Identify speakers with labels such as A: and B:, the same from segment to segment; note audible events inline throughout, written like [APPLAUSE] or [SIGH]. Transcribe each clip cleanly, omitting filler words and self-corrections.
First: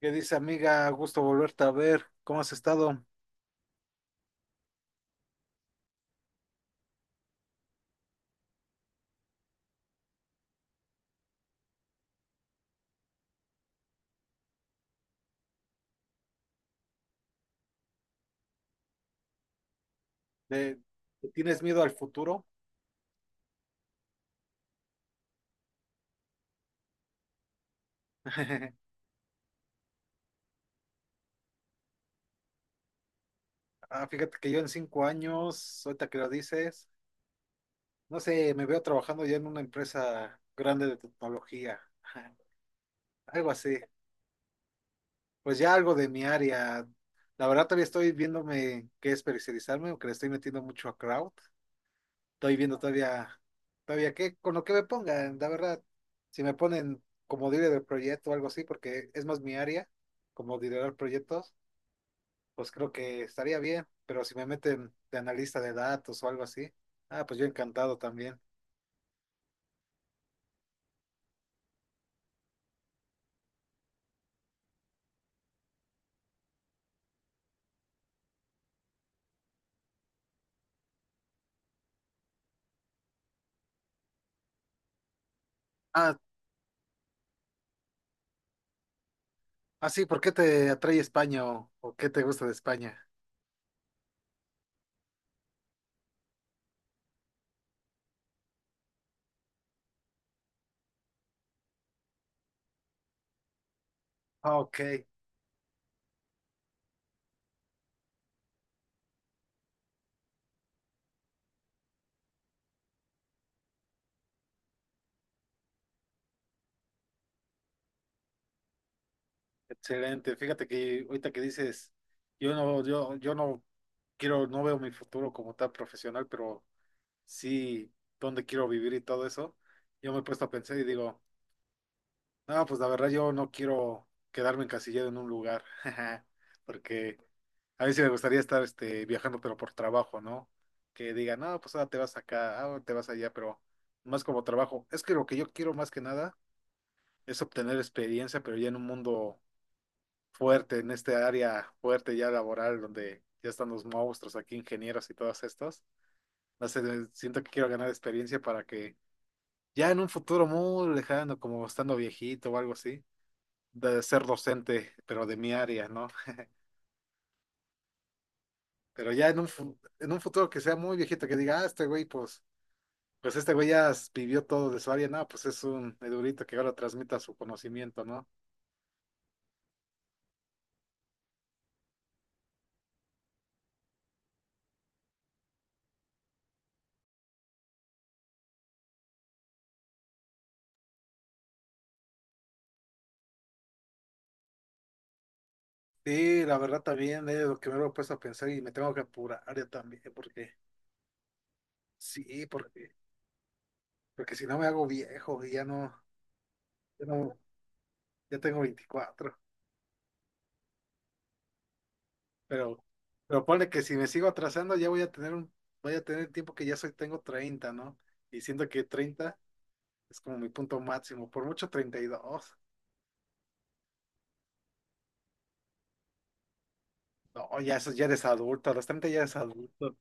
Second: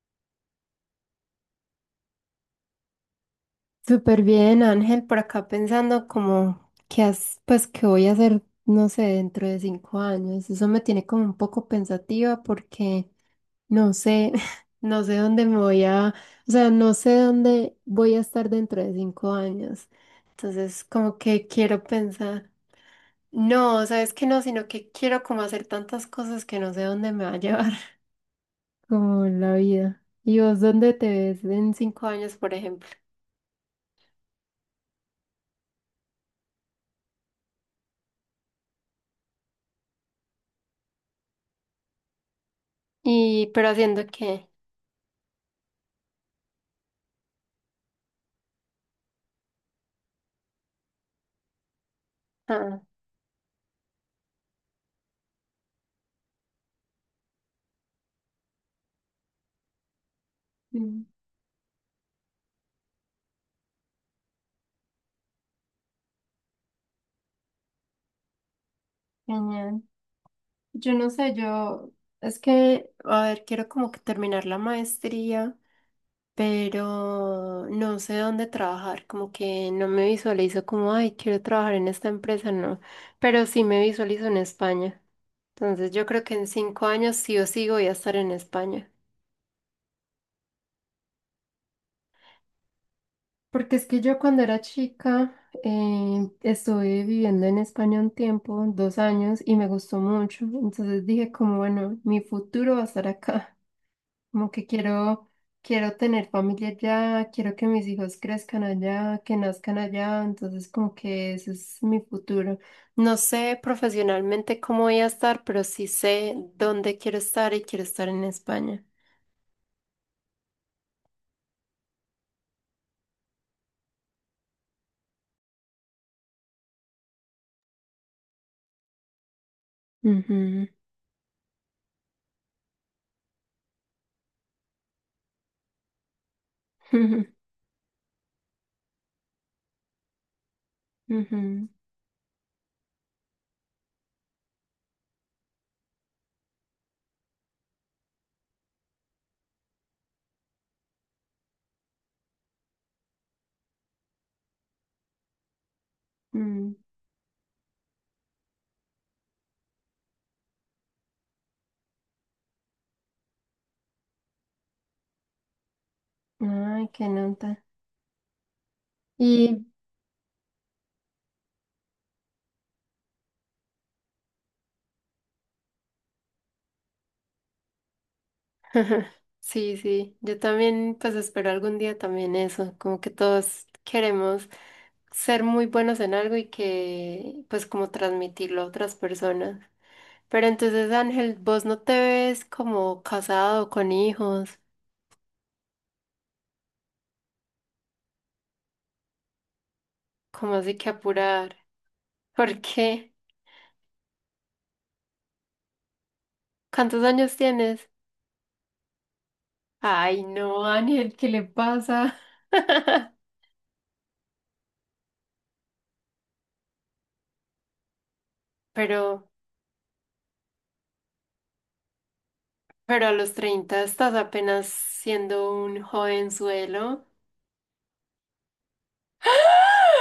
A: ¿Qué dice, amiga? Gusto volverte a ver. ¿Cómo has estado?
B: Súper bien, Ángel, por acá pensando como pues qué voy a hacer, no sé, dentro de 5 años. Eso me tiene como un poco pensativa porque no sé, [LAUGHS] no sé dónde me voy a, o sea, no sé dónde voy a estar dentro de 5 años.
A: ¿Le-
B: Entonces, como
A: Le
B: que
A: tienes miedo
B: quiero
A: al futuro?
B: pensar, no, sabes que no, sino que quiero como hacer tantas cosas que no sé dónde me va a llevar, [LAUGHS]
A: [LAUGHS]
B: como la vida. ¿Y vos dónde te ves en 5 años, por ejemplo?
A: Ah, fíjate que yo en 5 años, ahorita que lo dices, no sé, me veo trabajando ya en una empresa grande de tecnología, [LAUGHS] algo
B: ¿Pero
A: así.
B: haciendo qué?
A: Pues ya algo de mi área. La verdad todavía estoy viéndome qué especializarme, aunque le estoy metiendo mucho a crowd. Estoy viendo
B: Ah.
A: todavía, todavía qué, con lo que me pongan, la verdad. Si me ponen como líder del proyecto o algo así, porque es más mi área, como liderar
B: Mm.
A: proyectos, pues creo que estaría bien. Pero si me meten de analista de datos o algo así, ah, pues yo encantado también.
B: Genial. Yo no sé, yo es que, a ver, quiero como que terminar la maestría, pero no sé dónde trabajar, como que no me visualizo como, ay, quiero trabajar en esta empresa, no, pero sí me visualizo en España. Entonces yo
A: Ah,
B: creo que en 5 años sí o sí voy a estar en España.
A: ah, sí, ¿por qué te atrae España o qué te gusta de España?
B: Porque es que yo cuando era chica estuve viviendo en España un tiempo, 2 años, y me gustó mucho. Entonces dije como, bueno, mi futuro va a estar acá. Como
A: Ah,
B: que
A: ok,
B: quiero tener familia allá, quiero que mis hijos crezcan allá, que nazcan allá, entonces como que ese es mi futuro. No sé profesionalmente cómo voy a estar, pero sí sé dónde quiero estar y quiero estar en España.
A: excelente. Fíjate que ahorita que dices, yo no quiero, no veo mi futuro como tan profesional, pero sí, dónde quiero vivir y todo eso, yo me he puesto a
B: Ujú.
A: pensar y digo, no, pues la verdad yo no quiero quedarme encasillado en un lugar, [LAUGHS]
B: [LAUGHS]
A: porque
B: Ujú.
A: a mí sí me gustaría estar viajando, pero por trabajo, ¿no? Que digan, no,
B: Ujú.
A: pues ahora te vas acá, ahora te vas allá, pero más como trabajo. Es que lo que yo quiero más que nada es obtener experiencia, pero ya en un mundo fuerte, en este área fuerte ya laboral, donde ya están los monstruos aquí, ingenieros y todos estos. No
B: Mm.
A: sé, siento que quiero ganar experiencia para que ya en un futuro muy lejano, como estando viejito o algo así, de ser docente, pero de mi área, ¿no?
B: Ay, qué nota.
A: Pero ya
B: Y.
A: en un futuro que sea muy viejito, que diga, ah, este güey, pues este güey ya vivió todo de su área, no, pues es un edurito que ahora transmita su conocimiento, ¿no?
B: [LAUGHS] Ajá. Sí, sí, yo también pues espero algún día también eso, como que todos queremos ser muy buenos en algo y que pues como transmitirlo a otras personas. Pero entonces, Ángel, vos no te ves como casado con hijos,
A: Sí, la verdad también es lo que me lo he puesto a pensar y me tengo que apurar yo también,
B: como
A: porque
B: así que apurar? [LAUGHS]
A: sí,
B: ¿Por
A: porque,
B: qué?
A: porque si no me hago viejo y ya no,
B: ¿Cuántos
A: ya no,
B: años tienes?
A: ya tengo 24.
B: Ay, no, Ángel, ¿qué le pasa?
A: Pero,
B: [LAUGHS]
A: pero ponle que si me sigo atrasando ya voy a tener voy a tener tiempo que tengo 30, ¿no? Y siento que
B: Pero,
A: 30 es como mi punto máximo, por mucho 32.
B: pero a los 30 estás apenas siendo un jovenzuelo.
A: No, ya eso ya eres adulto, a los 30 ya eres adulto.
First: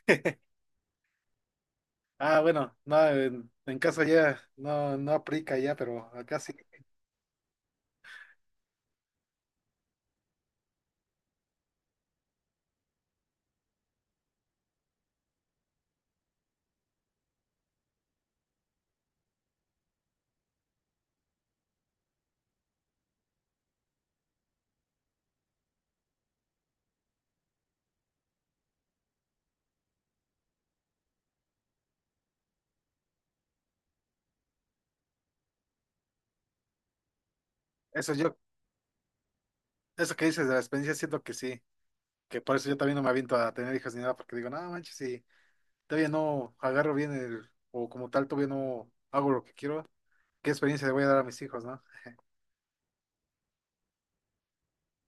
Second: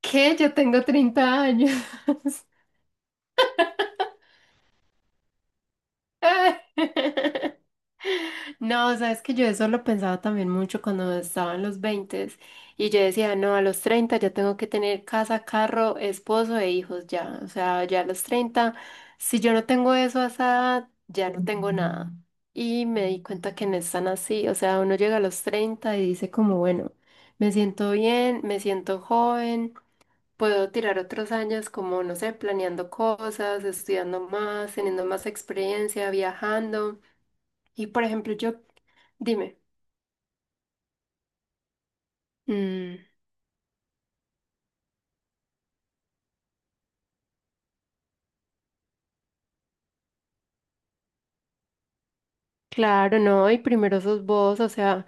B: ¿Qué? Yo tengo 30 años.
A: Ah, bueno, no, en caso ya no, no aplica ya, pero acá sí.
B: [LAUGHS] No, sabes que yo eso lo pensaba también mucho cuando estaba en los 20 y yo decía, no, a los 30 ya tengo que tener casa, carro, esposo e hijos ya. O sea, ya a los 30, si yo no tengo eso a esa edad, ya no tengo nada. Y me di cuenta que no es tan así. O sea, uno llega a los 30 y dice como, bueno, me siento bien, me siento joven. Puedo tirar otros años como, no sé, planeando cosas, estudiando más, teniendo más experiencia, viajando. Y por
A: Eso
B: ejemplo,
A: yo,
B: yo, dime.
A: eso que dices de la experiencia siento que sí, que por eso yo también
B: Mm,
A: no me aviento a tener hijos ni nada, porque digo, no manches, si todavía no agarro bien el, o como tal todavía no hago lo que quiero, ¿qué experiencia le voy a dar a mis hijos, no?
B: claro, no, y primero sos vos, o sea,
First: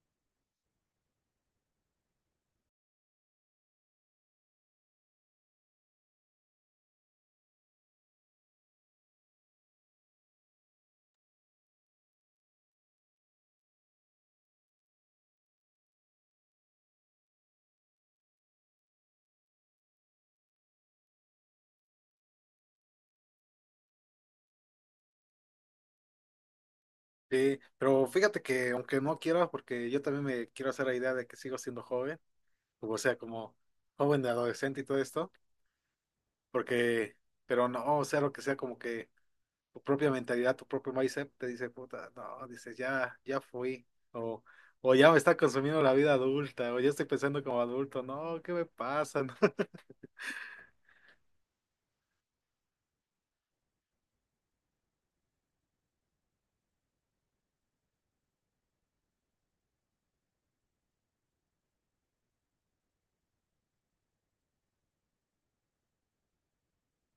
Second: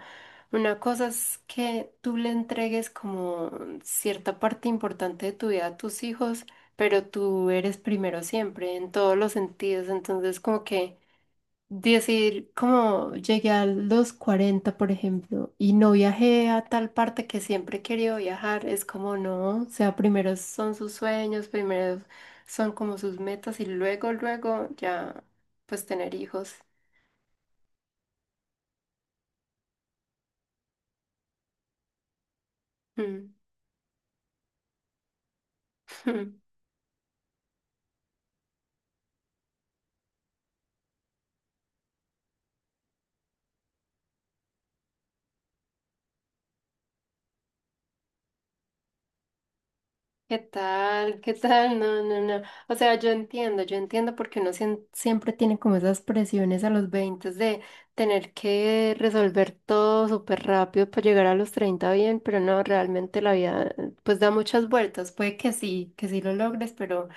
B: una cosa es que tú le entregues como cierta parte importante de tu vida a tus hijos, pero tú eres primero siempre, en todos los sentidos, entonces como que... Decir, como llegué a los 40 por ejemplo, y no viajé a tal parte que siempre he querido viajar, es como no, o sea, primero son sus sueños, primero son como sus metas y luego, luego ya, pues tener hijos.
A: Sí, pero fíjate que aunque no quiera, porque yo también me quiero hacer la idea de que sigo siendo joven, o sea,
B: Mm.
A: como joven de adolescente y todo esto,
B: [LAUGHS]
A: porque, pero no, o sea, lo que sea, como que tu propia mentalidad, tu propio mindset te dice, puta, no, dices, ya fui, o, o ya me está consumiendo la vida adulta, o ya estoy pensando como adulto, no, ¿qué me pasa? [LAUGHS] ¿no?
B: ¿Qué tal? ¿Qué tal? No, no, no. O sea, yo entiendo porque uno siempre tiene como esas presiones a los 20 de tener que resolver todo súper rápido para llegar a los 30 bien, pero no, realmente la vida pues da muchas vueltas. Puede que sí lo logres, pero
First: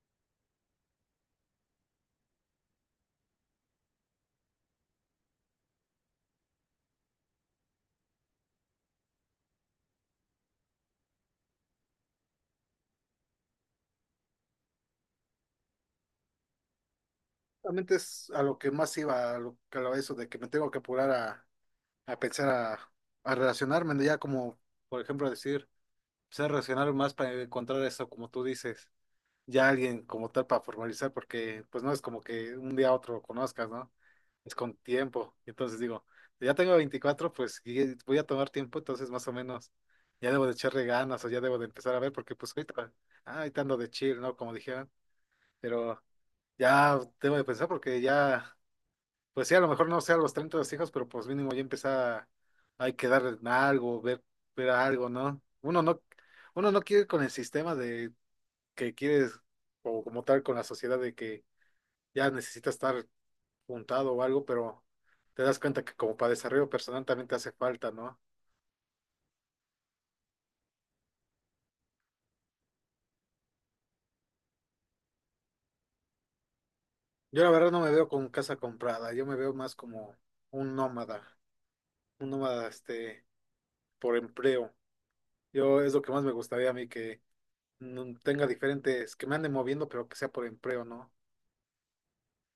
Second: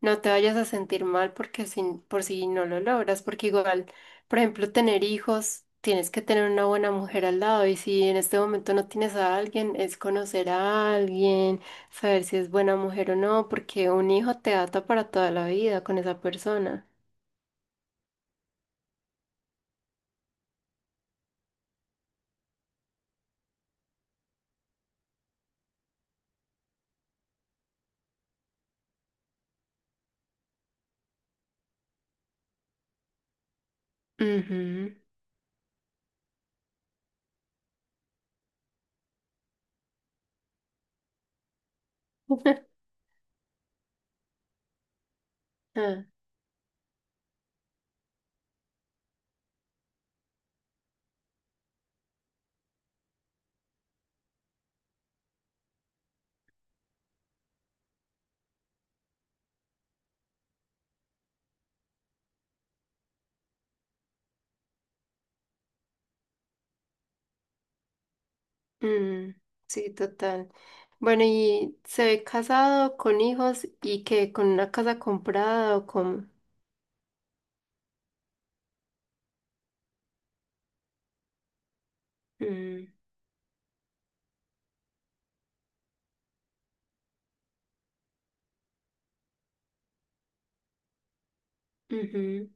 B: no te vayas a sentir mal porque sin, por si no lo logras, porque igual, por ejemplo, tener hijos, tienes que tener una buena mujer al lado y si en este momento no tienes a alguien, es conocer a alguien, saber si es buena mujer o no, porque un hijo te ata para toda la vida con esa persona.
A: Realmente es a lo que más iba, eso de que me tengo que apurar a pensar, a relacionarme, ¿no? Ya como, por ejemplo, decir. Se reaccionaron más para encontrar eso, como tú dices, ya alguien como tal para formalizar, porque pues no es como que un día a otro lo conozcas, ¿no? Es con
B: Ujú.
A: tiempo. Entonces digo, ya tengo 24 pues y voy a tomar tiempo, entonces más o menos ya debo de echarle ganas o ya debo de empezar a ver, porque pues
B: [LAUGHS]
A: ahorita ando de chill, ¿no? Como dijeron, pero
B: Ah,
A: ya debo de pensar porque ya. Pues sí, a lo mejor no sea a los 30 los hijos, pero pues mínimo ya empezar hay que dar algo, ver algo, ¿no? Uno no quiere ir con el sistema de que quieres, o como tal con la sociedad de que ya necesita estar juntado o algo, pero te das cuenta que como para desarrollo personal también te hace falta, ¿no?
B: mm, sí, total. Bueno, ¿y se ve casado con hijos y que con una casa comprada o con...?
A: Yo la verdad no me veo con casa comprada, yo me veo más como un nómada, un nómada,
B: Mm.
A: este, por empleo. Yo es lo que más me gustaría a mí que no tenga diferentes, que me anden moviendo, pero que sea por empleo, ¿no?
B: Ujú.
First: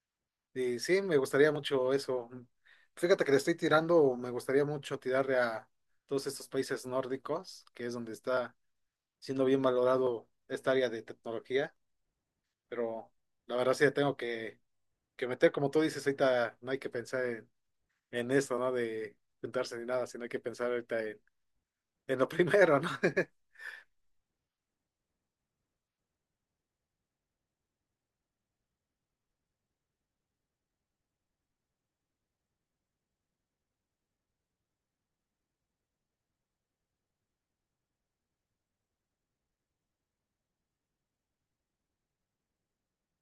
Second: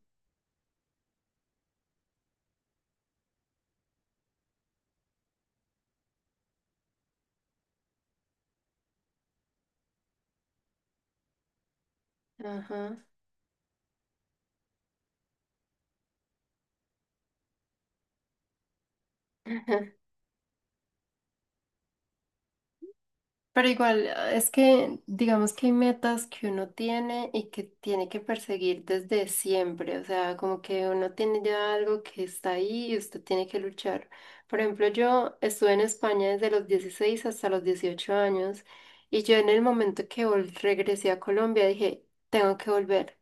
A: Y sí, me gustaría mucho eso. Fíjate que le estoy tirando, me gustaría mucho tirarle a todos estos países nórdicos, que es donde está siendo bien valorado esta área de tecnología,
B: Ajá.
A: pero la verdad sí le tengo que meter, como tú dices, ahorita no hay que pensar en, esto, ¿no? De juntarse ni
B: [LAUGHS]
A: nada, sino hay que pensar ahorita en, lo primero, ¿no? [LAUGHS]
B: Pero igual, ah, es que digamos que hay metas que uno tiene y que tiene que perseguir desde siempre, o sea, como que uno tiene ya algo que está ahí y usted tiene que luchar. Por ejemplo, yo estuve en España desde los 16 hasta los 18 años y yo en el momento que regresé a Colombia dije, tengo que volver.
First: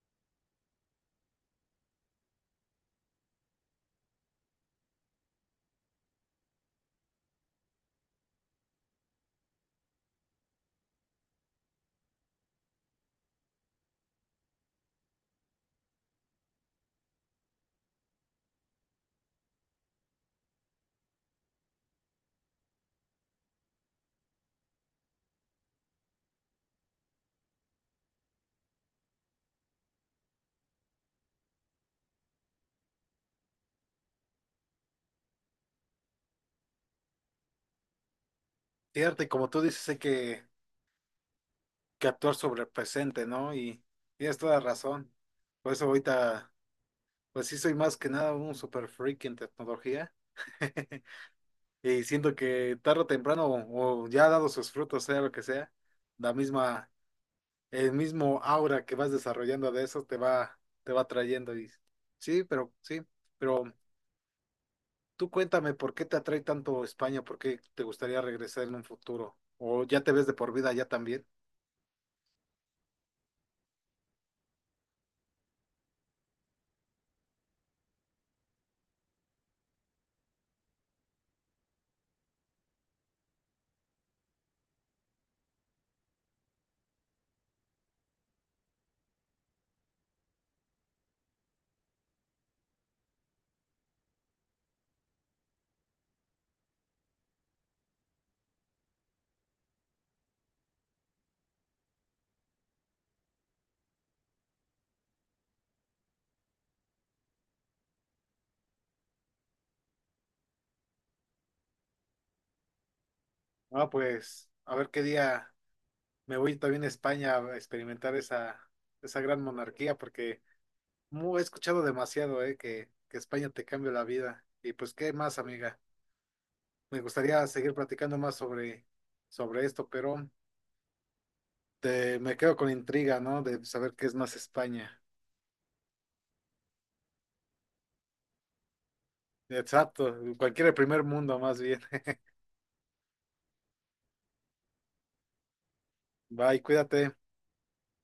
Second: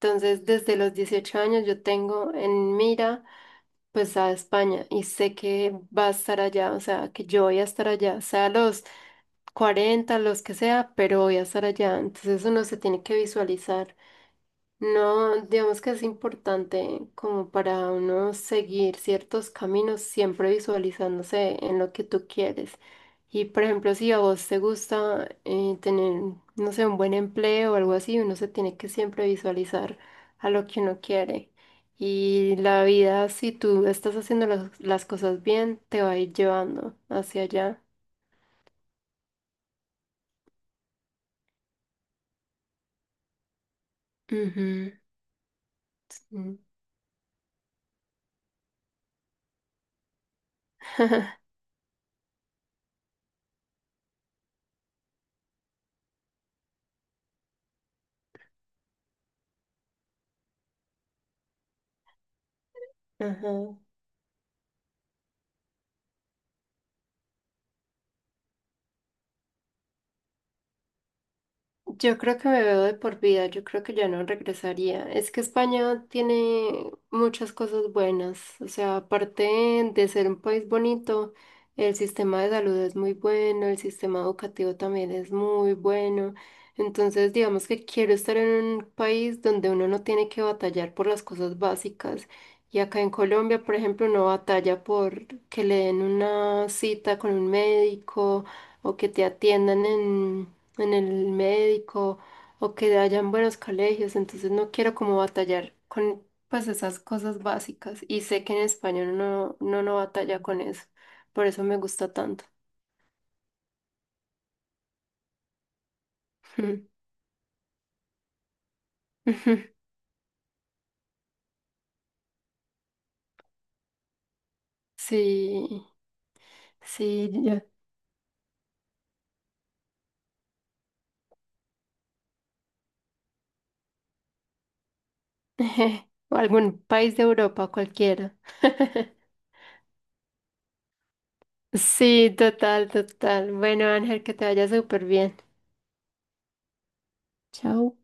B: Entonces, desde los 18 años yo tengo en mira pues a España y sé que va a estar allá, o sea, que yo voy a estar allá, sea los 40 los que sea, pero voy a estar allá. Entonces uno se tiene que visualizar. No, digamos que es importante como para uno seguir ciertos caminos, siempre visualizándose en lo que tú quieres. Y por ejemplo, si a vos te gusta tener, no sé, un buen empleo o algo así, uno se tiene que siempre visualizar a lo que uno quiere. Y la vida, si tú estás haciendo las cosas bien, te va a ir llevando hacia allá.
A: Cierto, y como tú dices, hay que actuar sobre el presente, ¿no? Y tienes toda
B: Ujú.
A: razón. Por eso ahorita,
B: Mm.
A: pues sí soy más que nada un super freak en tecnología. [LAUGHS]
B: [LAUGHS]
A: Y siento que tarde o temprano, o ya ha dado sus frutos, sea lo que sea, la misma, el mismo aura que vas desarrollando de eso te va atrayendo. Y sí, pero
B: Ajá.
A: tú cuéntame por qué te atrae tanto España, por qué te gustaría regresar en un futuro, o ya te ves de por vida ya también.
B: Yo creo que me veo de por vida, yo creo que ya no regresaría. Es que España tiene muchas cosas buenas, o sea, aparte de ser un país bonito, el sistema de salud es muy bueno, el sistema educativo también es muy bueno. Entonces, digamos que quiero estar en un país donde uno no tiene que batallar por las cosas básicas. Y acá en Colombia, por ejemplo, uno batalla por que le den una cita con un médico o que te atiendan en el médico o que hayan buenos colegios, entonces no quiero como batallar con pues esas cosas básicas y sé que en España no, no, no batalla con eso, por eso me gusta tanto.
A: Ah, pues, a ver qué día. Me voy también a España a experimentar esa gran
B: [LAUGHS]
A: monarquía, porque he escuchado demasiado, que España te cambia la vida. Y pues, ¿qué más, amiga?
B: Sí,
A: Me
B: sí,
A: gustaría
B: ya.
A: seguir platicando más sobre esto, pero me quedo con intriga, ¿no? De saber qué es más España.
B: [LAUGHS] O algún país de Europa, cualquiera. [LAUGHS]
A: Exacto, cualquier primer mundo más bien.
B: Sí, total, total. Bueno, Ángel, que te vaya súper bien.
A: [LAUGHS] Bye, cuídate.
B: Chao.